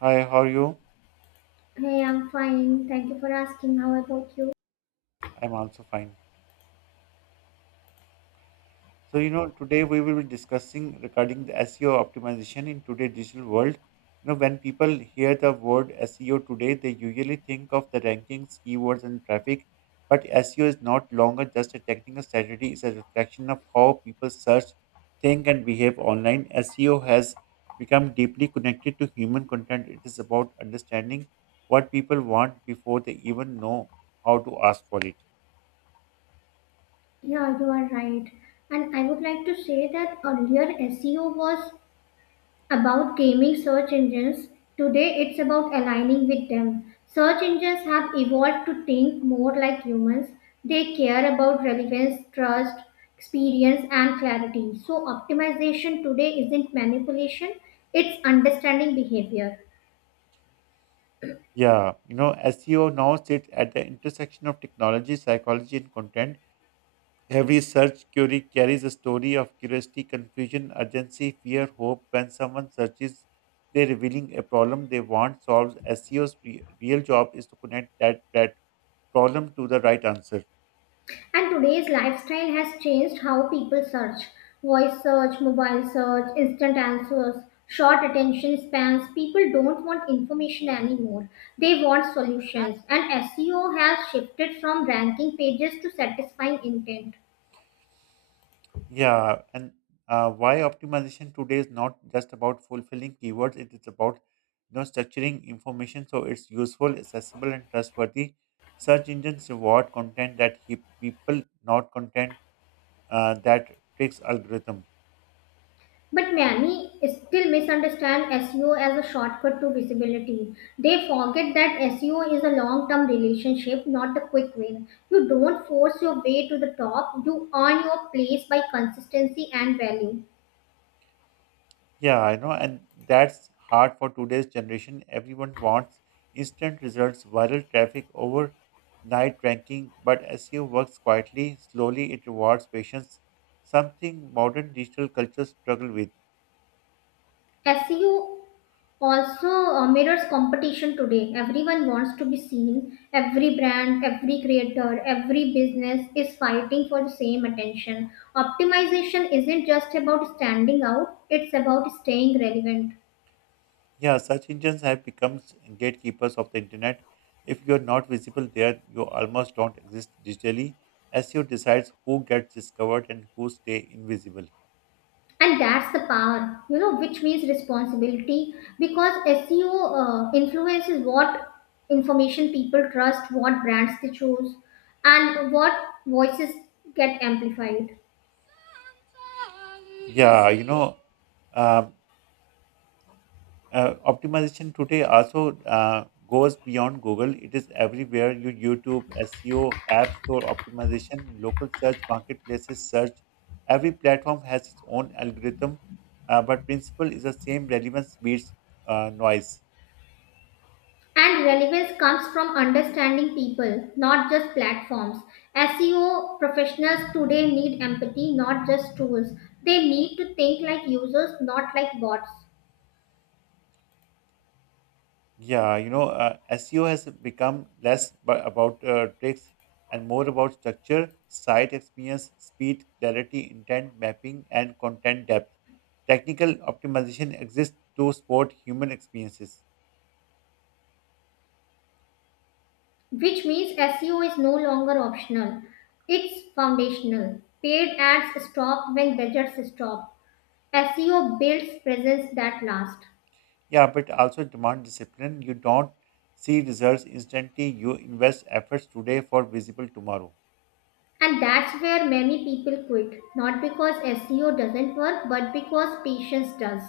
Hi, how are you? Hey, I'm fine. Thank you for asking. How about you? I'm also fine. So, today we will be discussing regarding the SEO optimization in today's digital world. When people hear the word SEO today, they usually think of the rankings, keywords, and traffic. But SEO is not longer just a technical strategy, it's a reflection of how people search, think, and behave online. SEO has become deeply connected to human content. It is about understanding what people want before they even know how to ask for it. Yeah, you are right. And I would like to say that earlier SEO was about gaming search engines. Today it's about aligning with them. Search engines have evolved to think more like humans. They care about relevance, trust, experience, and clarity. So optimization today isn't manipulation, it's understanding behavior. Yeah, SEO now sits at the intersection of technology, psychology, and content. Every search query carries a story of curiosity, confusion, urgency, fear, hope. When someone searches, they're revealing a problem they want solved. SEO's real job is to connect that problem to the right answer. And today's lifestyle has changed how people search: voice search, mobile search, instant answers, short attention spans. People don't want information anymore, they want solutions. And SEO has shifted from ranking pages to satisfying intent. Yeah, and why optimization today is not just about fulfilling keywords, it is about structuring information so it's useful, accessible, and trustworthy. Search engines reward content that keep people, not content that tricks algorithm. But many still misunderstand SEO as a shortcut to visibility. They forget that SEO is a long term relationship, not the quick win. You don't force your way to the top, you earn your place by consistency and value. Yeah, I know, and that's hard for today's generation. Everyone wants instant results, viral traffic, overnight ranking, but SEO works quietly, slowly, it rewards patience, something modern digital cultures struggle with. SEO also mirrors competition today. Everyone wants to be seen. Every brand, every creator, every business is fighting for the same attention. Optimization isn't just about standing out, it's about staying relevant. Yeah, search engines have become gatekeepers of the internet. If you're not visible there, you almost don't exist digitally. SEO decides who gets discovered and who stay invisible. And that's the power, which means responsibility, because SEO influence is what information people trust, what brands they choose, and what voices get amplified. Yeah, um, optimization today also goes beyond Google. It is everywhere. Your YouTube, SEO, App Store optimization, local search, marketplaces search. Every platform has its own algorithm, but principle is the same. Relevance beats noise. And relevance comes from understanding people, not just platforms. SEO professionals today need empathy, not just tools. They need to think like users, not like bots, Yeah, SEO has become less but about tricks and more about structure, site experience, speed, clarity, intent, mapping, and content depth. Technical optimization exists to support human experiences. which means SEO is no longer optional. It's foundational. Paid ads stop when budgets stop. SEO builds presence that lasts. Yeah, but also demand discipline. You don't see results instantly. You invest efforts today for visible tomorrow. And that's where many people quit. Not because SEO doesn't work, but because patience does.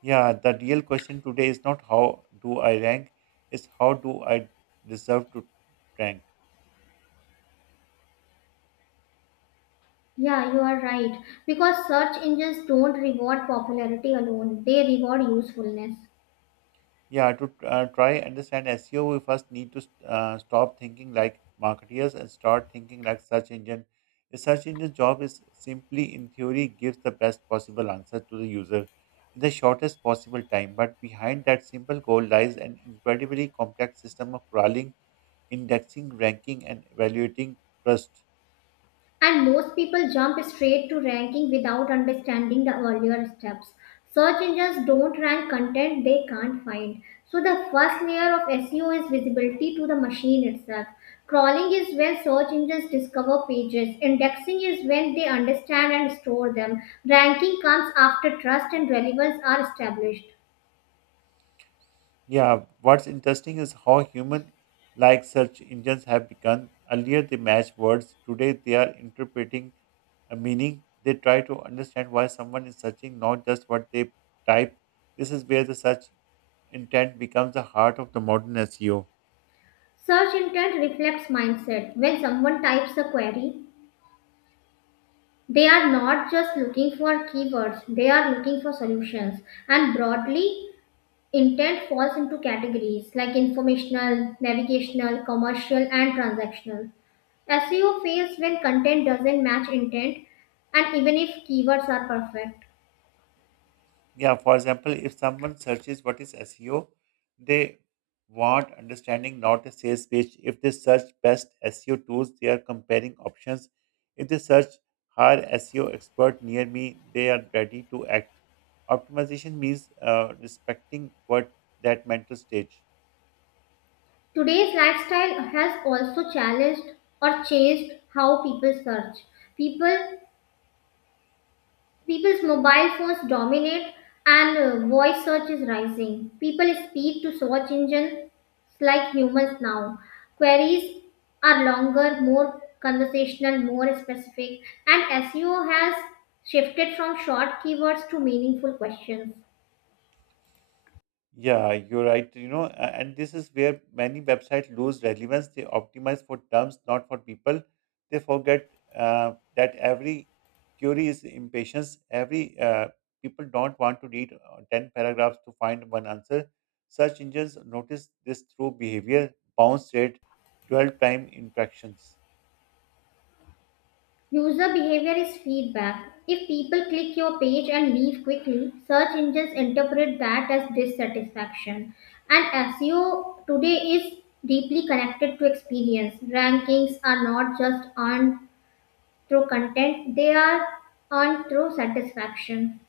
Yeah, the real question today is not how do I rank, it's how do I deserve to rank. Yeah, you are right. Because search engines don't reward popularity alone, they reward usefulness. Yeah, to try understand SEO, we first need to stop thinking like marketeers and start thinking like search engine. A search engine job is simply, in theory, gives the best possible answer to the user in the shortest possible time. But behind that simple goal lies an incredibly complex system of crawling, indexing, ranking, and evaluating trust. And most people jump straight to ranking without understanding the earlier steps. Search engines don't rank content they can't find. So the first layer of SEO is visibility to the machine itself. Crawling is when search engines discover pages. Indexing is when they understand and store them. Ranking comes after trust and relevance are established. Yeah, what's interesting is how human like search engines have begun. Earlier they matched words, today they are interpreting a meaning. They try to understand why someone is searching, not just what they typed. This is where the search intent becomes the heart of the modern SEO. Search intent reflects mindset. When someone types a query, they are not just looking for keywords, they are looking for solutions. And broadly, intent falls into categories like informational, navigational, commercial, and transactional. SEO fails when content doesn't match intent and even if keywords are perfect. Yeah, for example if someone searches what is seo they want understanding not a sales pitch. If they search best seo tools they are comparing options. If they search hire seo expert near me they are ready to act. Optimization means respecting what that mental stage. Today's lifestyle has also challenged or changed how people search. People People's mobile phones dominate, and voice search is rising. People speak to search engines like humans now. Queries are longer, more conversational, more specific, and SEO has shifted from short keywords to meaningful questions. Yeah, you're right. And this is where many websites lose relevance. They optimize for terms, not for people. They forget that every query is impatience. Every people don't want to read ten paragraphs to find one answer. Search engines notice this through behavior, bounce rate, dwell time, interactions. User behavior is feedback. If people click your page and leave quickly, search engines interpret that as dissatisfaction. And SEO today is deeply connected to experience. Rankings are not just earned through content, they are earned through satisfaction.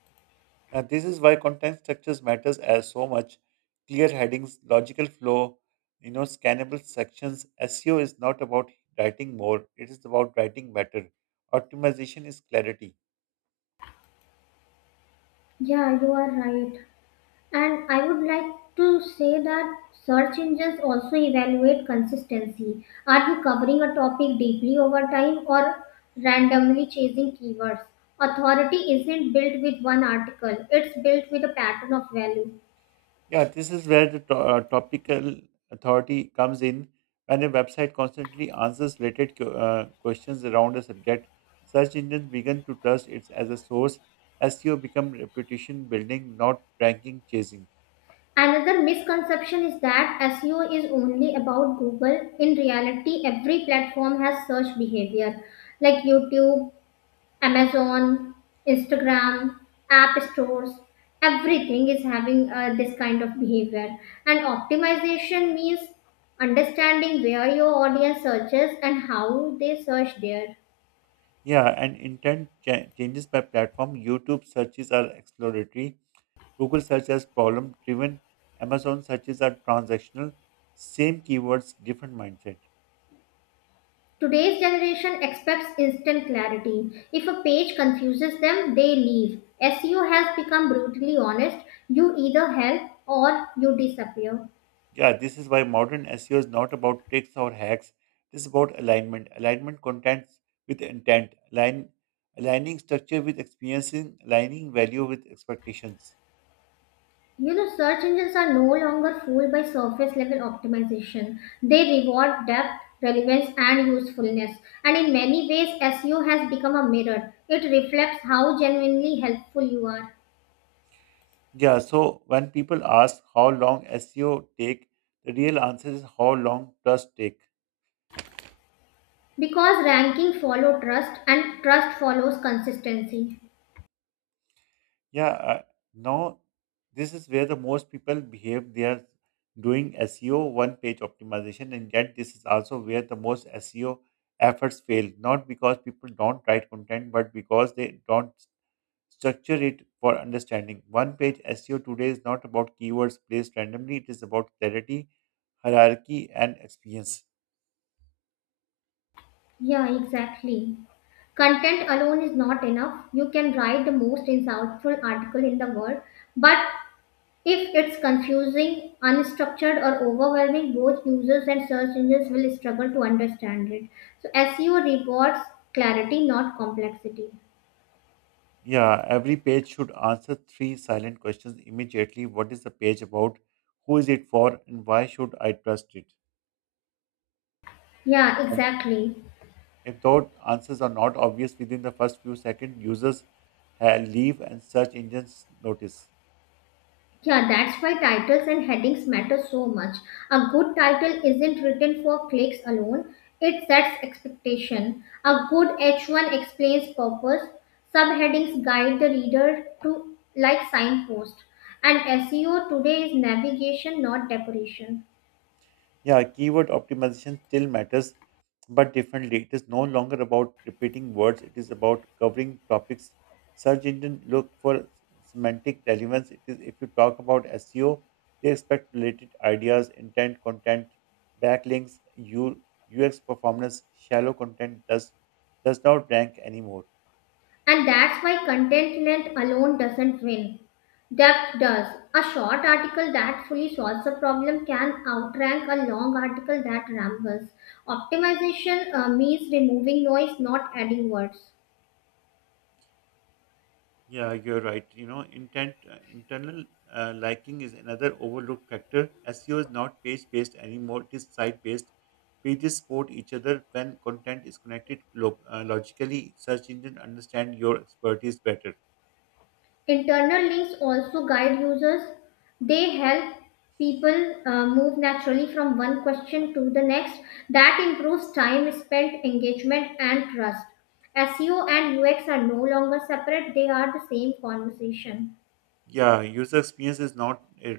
Now this is why content structures matters as so much. Clear headings, logical flow, scannable sections. SEO is not about writing more; it is about writing better. Optimization is clarity. Yeah, you are right. And I would like to say that search engines also evaluate consistency. Are you covering a topic deeply over time, or randomly chasing keywords? Authority isn't built with one article, it's built with a pattern of value. Yeah, this is where the topical authority comes in. When a website constantly answers related questions around a subject, search engines begin to trust it as a source. SEO become reputation building, not ranking chasing. Another misconception is that SEO is only about Google. In reality, every platform has search behavior, like YouTube, Amazon, Instagram, app stores. Everything is having this kind of behavior. And optimization means understanding where your audience searches and how they search there. Yeah, and intent changes by platform. YouTube searches are exploratory. Google search as problem driven. Amazon searches are transactional. Same keywords, different mindset. Today's generation expects instant clarity. If a page confuses them, they leave. SEO has become brutally honest. You either help or you disappear. Yeah, this is why modern SEO is not about tricks or hacks. This is about alignment. Alignment contents with intent. Aligning structure with experiencing. Aligning value with expectations. Search engines are no longer fooled by surface level optimization. They reward depth, relevance, and usefulness. And in many ways, SEO has become a mirror. It reflects how genuinely helpful you are. Yeah, so when people ask how long SEO take, the real answer is how long trust take. Because ranking follows trust, and trust follows consistency. Yeah, no, this is where the most people behave. They are doing SEO one page optimization, and yet this is also where the most SEO efforts fail. Not because people don't write content, but because they don't structure it for understanding. One page SEO today is not about keywords placed randomly, it is about clarity, hierarchy, and experience. Yeah, exactly. Content alone is not enough. You can write the most insightful article in the world, but if it's confusing, unstructured, or overwhelming, both users and search engines will struggle to understand it. So, SEO rewards clarity, not complexity. Yeah, every page should answer three silent questions immediately. What is the page about? Who is it for? And why should I trust it? Yeah, And exactly. if thought answers are not obvious within the first few seconds, users leave and search engines notice. Yeah, that's why titles and headings matter so much. A good title isn't written for clicks alone, it sets expectation. A good H1 explains purpose, subheadings guide the reader to like signpost. And SEO today is navigation, not decoration. Yeah, keyword optimization still matters, but differently. It is no longer about repeating words, it is about covering topics. Search engine look for semantic relevance. It is if you talk about SEO, they expect related ideas, intent, content, backlinks, UX performance, shallow content does not rank anymore. And that's why contentment alone doesn't win. Depth does. A short article that fully solves a problem can outrank a long article that rambles. Optimization means removing noise, not adding words. Yeah, you're right. Intent internal liking is another overlooked factor. SEO is not page-based anymore; it is site-based. Pages support each other when content is connected logically. Search engine understand your expertise better. Internal links also guide users. They help people move naturally from one question to the next. That improves time spent, engagement, and trust. SEO and UX are no longer separate, they are the same conversation. Yeah, user experience is not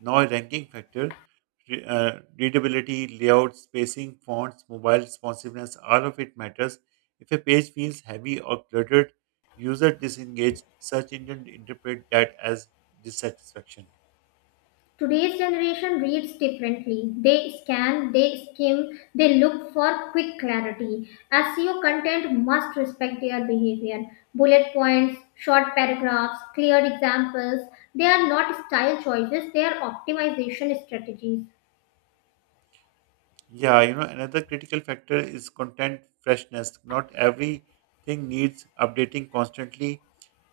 now a ranking factor. Re- uh, Readability, layout, spacing, fonts, mobile responsiveness, all of it matters. If a page feels heavy or cluttered, user disengage. Search engine interpret that as dissatisfaction. Today's generation reads differently. They scan, they skim, they look for quick clarity. SEO content must respect their behavior. Bullet points, short paragraphs, clear examples, they are not style choices, they are optimization strategies. Yeah, another critical factor is content freshness. Not everything needs updating constantly.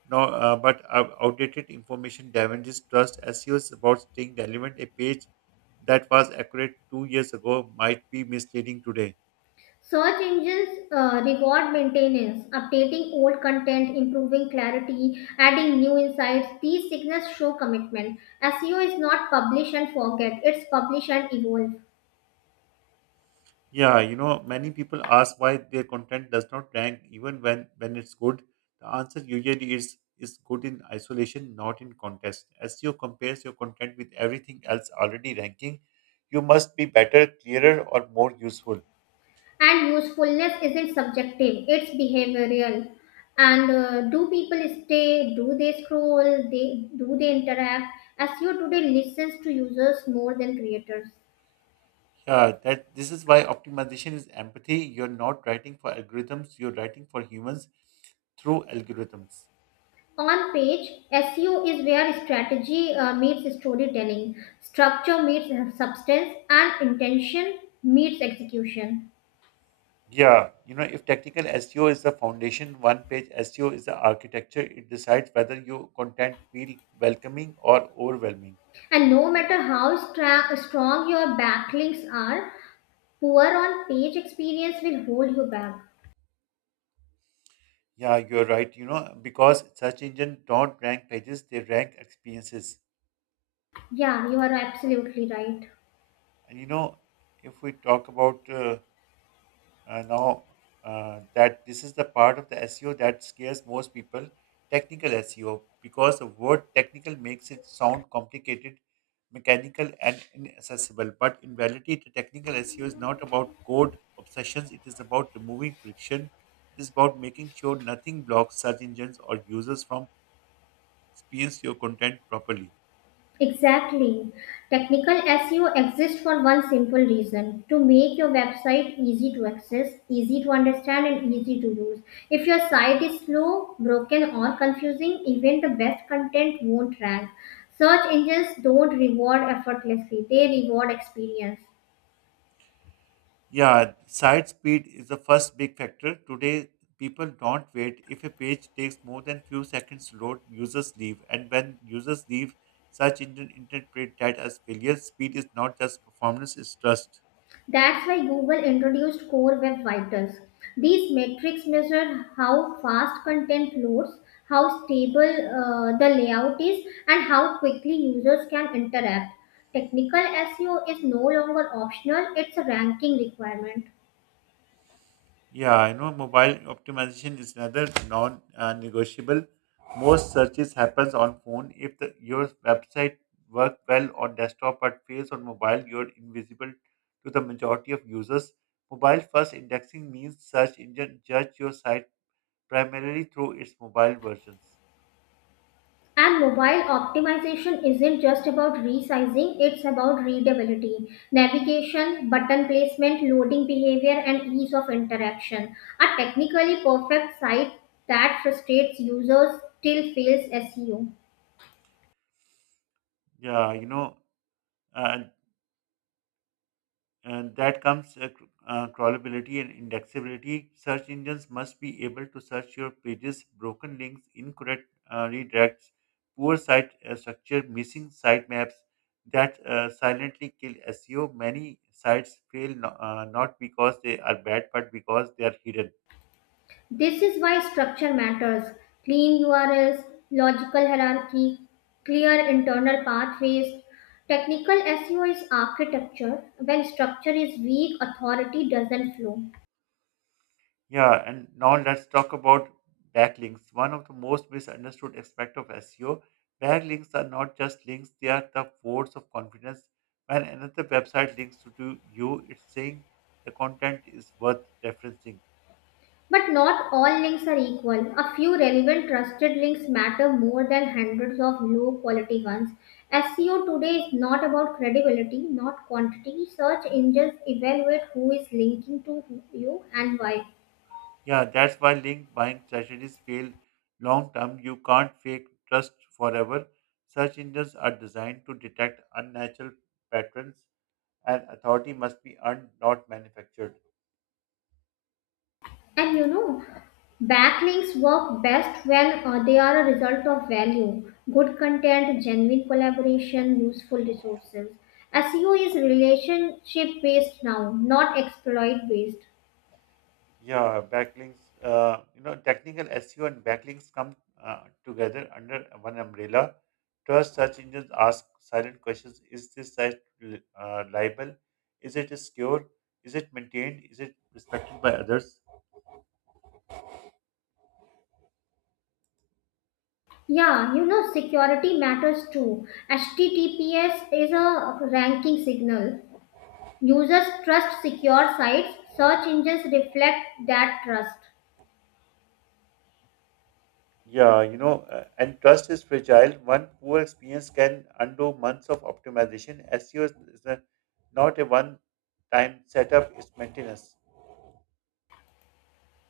No, but outdated information damages trust. SEOs about staying relevant. A page that was accurate 2 years ago might be misleading today. Search engines reward maintenance, updating old content, improving clarity, adding new insights. These signals show commitment. SEO is not publish and forget, it's publish and evolve. Yeah, many people ask why their content does not rank even when it's good. The answer usually is good in isolation, not in context. SEO compares your content with everything else already ranking. You must be better, clearer, or more useful. And usefulness isn't subjective, it's behavioral. And do people stay? Do they scroll? They do they interact? SEO today listens to users more than creators. Yeah, that this is why optimization is empathy. You're not writing for algorithms, you're writing for humans through algorithms. On page, SEO is where strategy meets storytelling, structure meets substance, and intention meets execution. Yeah, if technical SEO is the foundation, one page SEO is the architecture. It decides whether your content feel welcoming or overwhelming. And no matter how strong your backlinks are, poor on page experience will hold you back. Yeah, you're right. Because search engine don't rank pages, they rank experiences. Yeah, you are absolutely right. And if we talk about now that this is the part of the SEO that scares most people technical SEO because the word technical makes it sound complicated, mechanical, and inaccessible. But in reality, the technical SEO is not about code obsessions, it is about removing friction. It is about making sure nothing blocks search engines or users from experience your content properly. Exactly. Technical SEO exists for one simple reason: to make your website easy to access, easy to understand, and easy to use. If your site is slow, broken, or confusing, even the best content won't rank. Search engines don't reward effortlessly, they reward experience. Yeah, site speed is the first big factor. Today, people don't wait. If a page takes more than few seconds to load, users leave. And when users leave, such engine interpret that as failure. Speed is not just performance, it's trust. That's why Google introduced Core Web Vitals. These metrics measure how fast content loads, how stable the layout is, and how quickly users can interact. Technical SEO is no longer optional, it's a ranking requirement. Yeah, I know mobile optimization is another non-negotiable. Most searches happens on phone. If your website works well on desktop but fails on mobile, you're invisible to the majority of users. Mobile first indexing means search engine judge your site primarily through its mobile versions. And mobile optimization isn't just about resizing, it's about readability, navigation, button placement, loading behavior, and ease of interaction. A technically perfect site that frustrates users still fails SEO. Yeah, uh, that comes crawlability and indexability. Search engines must be able to search your pages, broken links, incorrect redirects, poor site structure, missing sitemaps that silently kill SEO. Many sites fail not because they are bad, but because they are hidden. This is why structure matters. Clean URLs, logical hierarchy, clear internal pathways. Technical SEO is architecture. When structure is weak, authority doesn't flow. Yeah, and now let's talk about backlinks. One of the most misunderstood aspect of SEO. Backlinks are not just links, they are the votes of confidence. When another website links to do you, it's saying the content is worth referencing. But not all links are equal. A few relevant trusted links matter more than hundreds of low quality ones. SEO today is not about credibility, not quantity. Search engines evaluate who is linking to you, and why. Yeah, that's why link buying strategies fail long term. You can't fake trust forever. Search engines are designed to detect unnatural patterns and authority must be earned, not manufactured. And backlinks work best when they are a result of value, good content, genuine collaboration, useful resources. SEO is relationship based now, not exploit based. Yeah, backlinks. Technical SEO and backlinks come together under one umbrella. Trust search engines ask silent questions: Is this site liable? Is it secure? Is it maintained? Is it respected by others? Yeah, security matters too. HTTPS is a ranking signal. Users trust secure sites, search engines reflect that trust. Yeah, and trust is fragile. One poor experience can undo months of optimization. SEO is not a one-time setup; it's maintenance.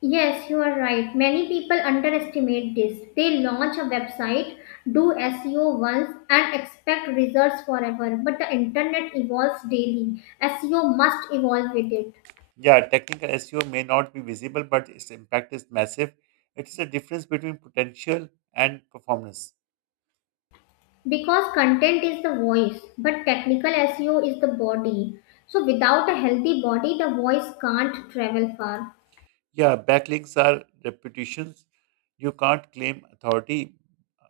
Yes, you are right. Many people underestimate this. They launch a website, do SEO once, and expect results forever. But the internet evolves daily. SEO must evolve with it. Yeah, technical SEO may not be visible, but its impact is massive. It is a difference between potential and performance. Because content is the voice, but technical SEO is the body, so without a healthy body the voice can't travel far. Yeah, backlinks are reputations. You can't claim authority,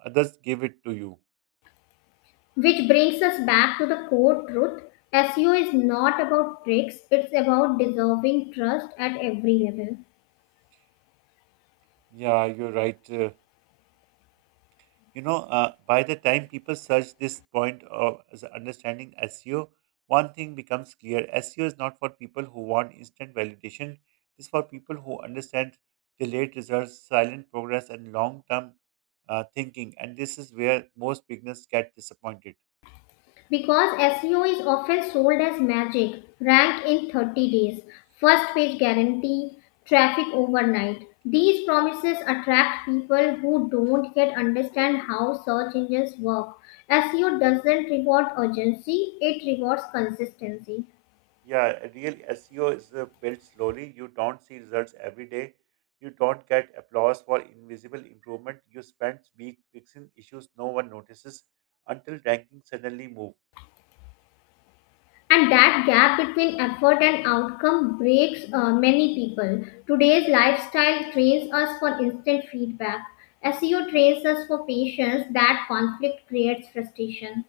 others give it to you. Which brings us back to the core truth: SEO is not about tricks, it's about deserving trust at every level. Yeah, you're right. By the time people search this point of as understanding SEO, one thing becomes clear: SEO is not for people who want instant validation. It's for people who understand delayed results, silent progress, and long term thinking. And this is where most beginners get disappointed. Because SEO is often sold as magic: rank in 30 days, first page guarantee, traffic overnight. These promises attract people who don't yet understand how search engines work. SEO doesn't reward urgency, it rewards consistency. Yeah, a real SEO is built slowly. You don't see results every day. You don't get applause for invisible improvement. You spend weeks fixing issues no one notices until rankings suddenly move. And that gap between effort and outcome breaks many people. Today's lifestyle trains us for instant feedback. SEO trains us for patience, that conflict creates frustration.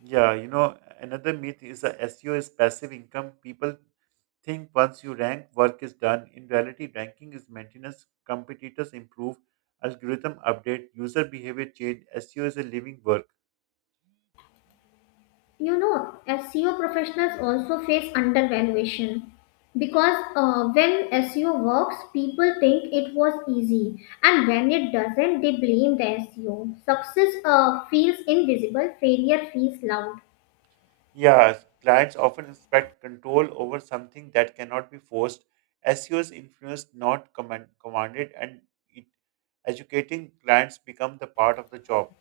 Yeah, another myth is that SEO is passive income. People think once you rank, work is done. In reality, ranking is maintenance. Competitors improve, algorithm update, user behavior change. SEO is a living work. you know SEO professionals also face undervaluation, because when SEO works people think it was easy, and when it doesn't they blame the SEO. Success feels invisible, failure feels loud. Yeah, clients often expect control over something that cannot be forced. SEO is influenced, not commanded, and it, educating clients become the part of the job.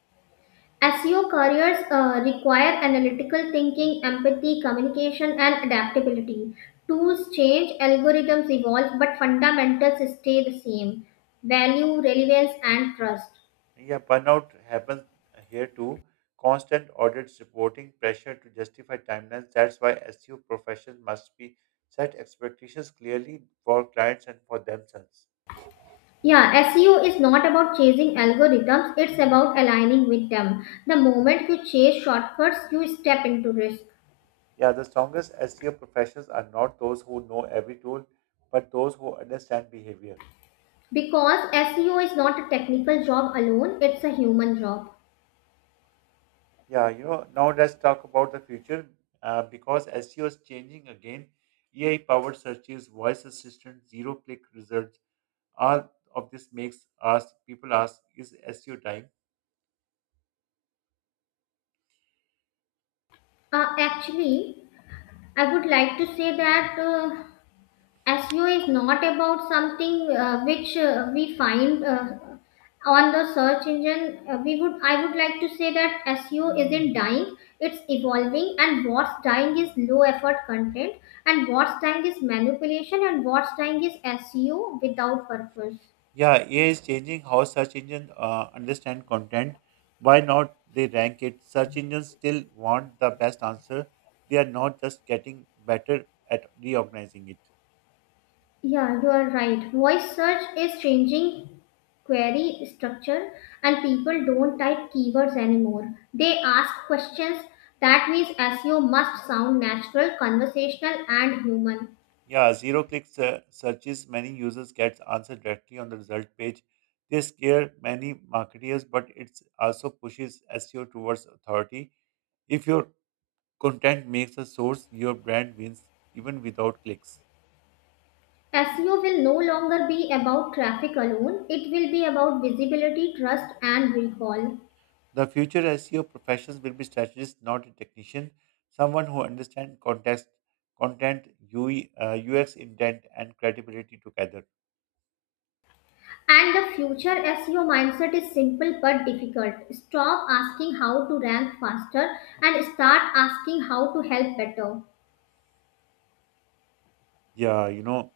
SEO careers require analytical thinking, empathy, communication, and adaptability. Tools change, algorithms evolve, but fundamentals stay the same: value, relevance, and trust. Yeah, burnout happens here too. Constant audits, reporting, pressure to justify timelines. That's why SEO professionals must be set expectations clearly for clients and for themselves. Yeah, SEO is not about chasing algorithms, it's about aligning with them. The moment you chase shortcuts, you step into risk. Yeah, the strongest SEO professionals are not those who know every tool, but those who understand behavior. Because SEO is not a technical job alone, it's a human job. Yeah, now let's talk about the future. Because SEO is changing again, AI powered searches, voice assistant, zero click results, all of this makes us people ask, is SEO dying? Actually, I would like to say that SEO is not about something which we find on the search engine. I would like to say that SEO isn't dying, it's evolving. And what's dying is low effort content, and what's dying is manipulation, and what's dying is SEO without purpose. Yeah, AI is changing how search engines understand content. Why not they rank it? Search engines still want the best answer. They are not just getting better at reorganizing it. Yeah, you are right. Voice search is changing query structure, and people don't type keywords anymore. They ask questions. That means SEO must sound natural, conversational, and human. Yeah, zero click searches, many users get answer directly on the result page. They scare many marketers, but it also pushes SEO towards authority. If your content makes a source, your brand wins even without clicks. SEO will no longer be about traffic alone, it will be about visibility, trust, and recall. The future SEO professions will be strategists, not a technician, someone who understands context, content, UI, UX intent, and credibility together. And the future SEO mindset is simple but difficult: stop asking how to rank faster, and start asking how to help better. Yeah,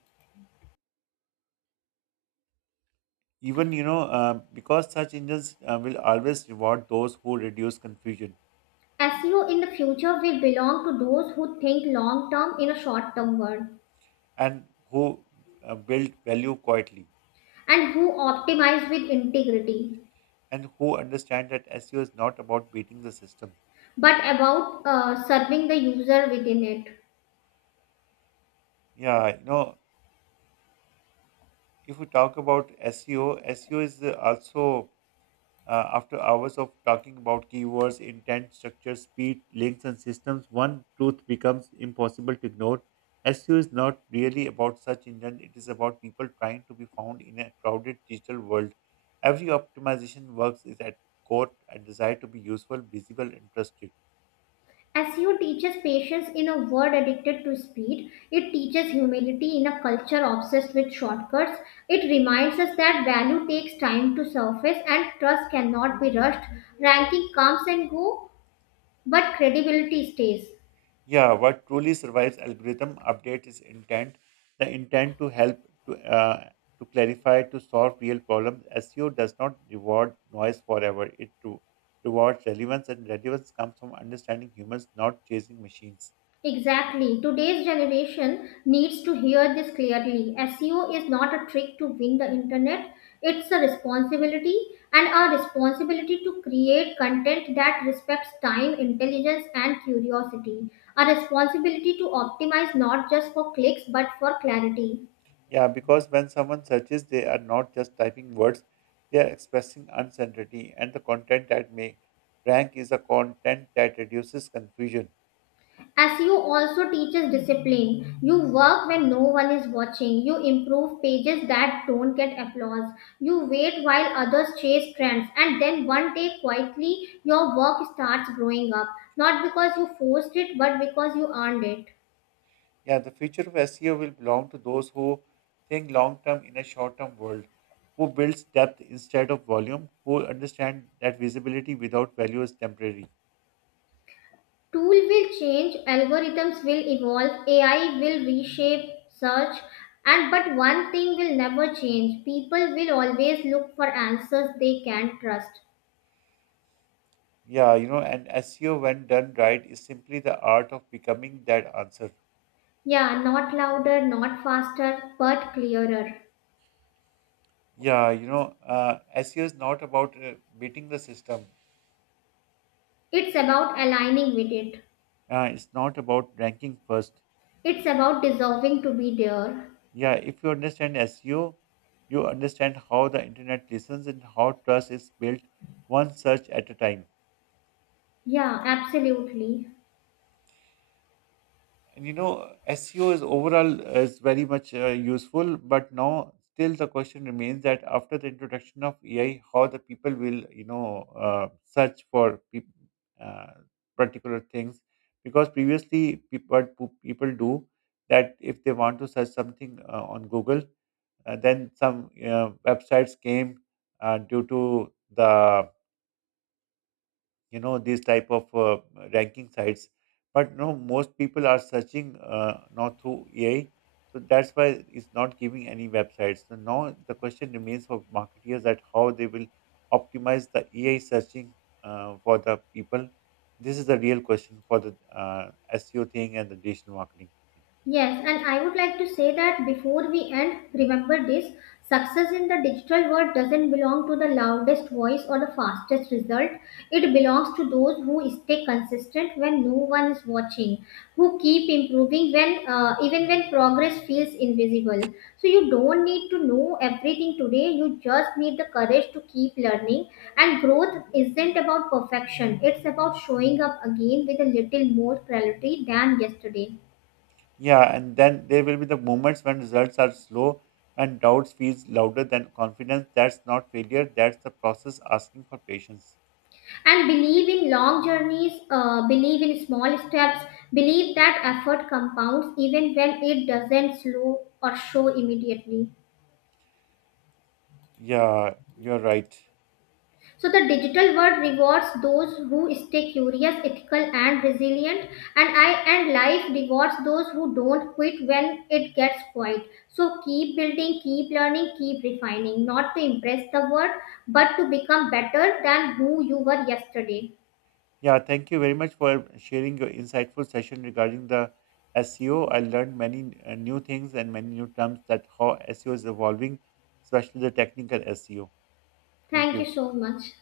even because search engines will always reward those who reduce confusion, SEO in the future will belong to those who think long term in a short term world and who build value quietly, and who optimize with integrity, and who understand that SEO is not about beating the system. but about serving the user within it. Yeah, if we talk about SEO, SEO is uh, also Uh, after hours of talking about keywords, intent, structure, speed, links, and systems, one truth becomes impossible to ignore. SEO is not really about search engine; it is about people trying to be found in a crowded digital world. Every optimization works is at core a desire to be useful, visible, and trusted. SEO teaches patience in a world addicted to speed. It teaches humility in a culture obsessed with shortcuts. It reminds us that value takes time to surface and trust cannot be rushed. Ranking comes and go, but credibility stays. Yeah, what truly survives algorithm update is intent, the intent to help, to uh, to clarify, to solve real problems. SEO does not reward noise forever. It to rewards relevance, and relevance comes from understanding humans, not chasing machines. Exactly. Today's generation needs to hear this clearly. SEO is not a trick to win the internet, it's a responsibility: and a responsibility to create content that respects time, intelligence, and curiosity. A responsibility to optimize not just for clicks but for clarity. Yeah, because when someone searches, they are not just typing words; they are expressing uncertainty, and the content that may rank is a content that reduces confusion. As you also teaches discipline, you work when no one is watching, you improve pages that don't get applause, you wait while others chase trends, and then one day quietly your work starts growing up, not because you forced it but because you earned it. Yeah, the future of SEO will belong to those who think long term in a short term world, who builds depth instead of volume, who understand that visibility without value is temporary. Tool will change, algorithms will evolve, AI will reshape search, and but one thing will never change. People will always look for answers they can trust. Yeah, and SEO, when done right, is simply the art of becoming that answer. Yeah, not louder, not faster, but clearer. Yeah, SEO is not about beating the system. It's about aligning with it. It's not about ranking first. It's about dissolving to be there. Yeah, if you understand SEO, you understand how the internet listens and how trust is built one search at a time. Yeah, absolutely. And SEO is overall is very much useful, but now still the question remains that after the introduction of AI, how the people will search for peop uh, particular things, because previously people do that if they want to search something on Google, then some websites came due to the these type of ranking sites. But no, most people are searching not through AI, so that's why it's not giving any websites. So now the question remains for marketers that how they will optimize the AI searching for the people. This is the real question for the uh, SEO thing and the digital marketing thing. Yes, and I would like to say that before we end, remember this: success in the digital world doesn't belong to the loudest voice or the fastest result. It belongs to those who stay consistent when no one is watching, who keep improving when, even when progress feels invisible. So you don't need to know everything today, you just need the courage to keep learning. And growth isn't about perfection, it's about showing up again with a little more clarity than yesterday. Yeah, and then there will be the moments when results are slow and doubts feels louder than confidence. That's not failure. That's the process asking for patience. And believe in long journeys, believe in small steps, believe that effort compounds even when it doesn't slow or show immediately. Yeah, you're right. So the digital world rewards those who stay curious, ethical, and resilient, and i and life rewards those who don't quit when it gets quiet. So keep building, keep learning, keep refining, not to impress the world but to become better than who you were yesterday. Yeah, thank you very much for sharing your insightful session regarding the SEO. I learned many new things and many new terms that how SEO is evolving, especially the technical SEO. Thank Thank you you. so much.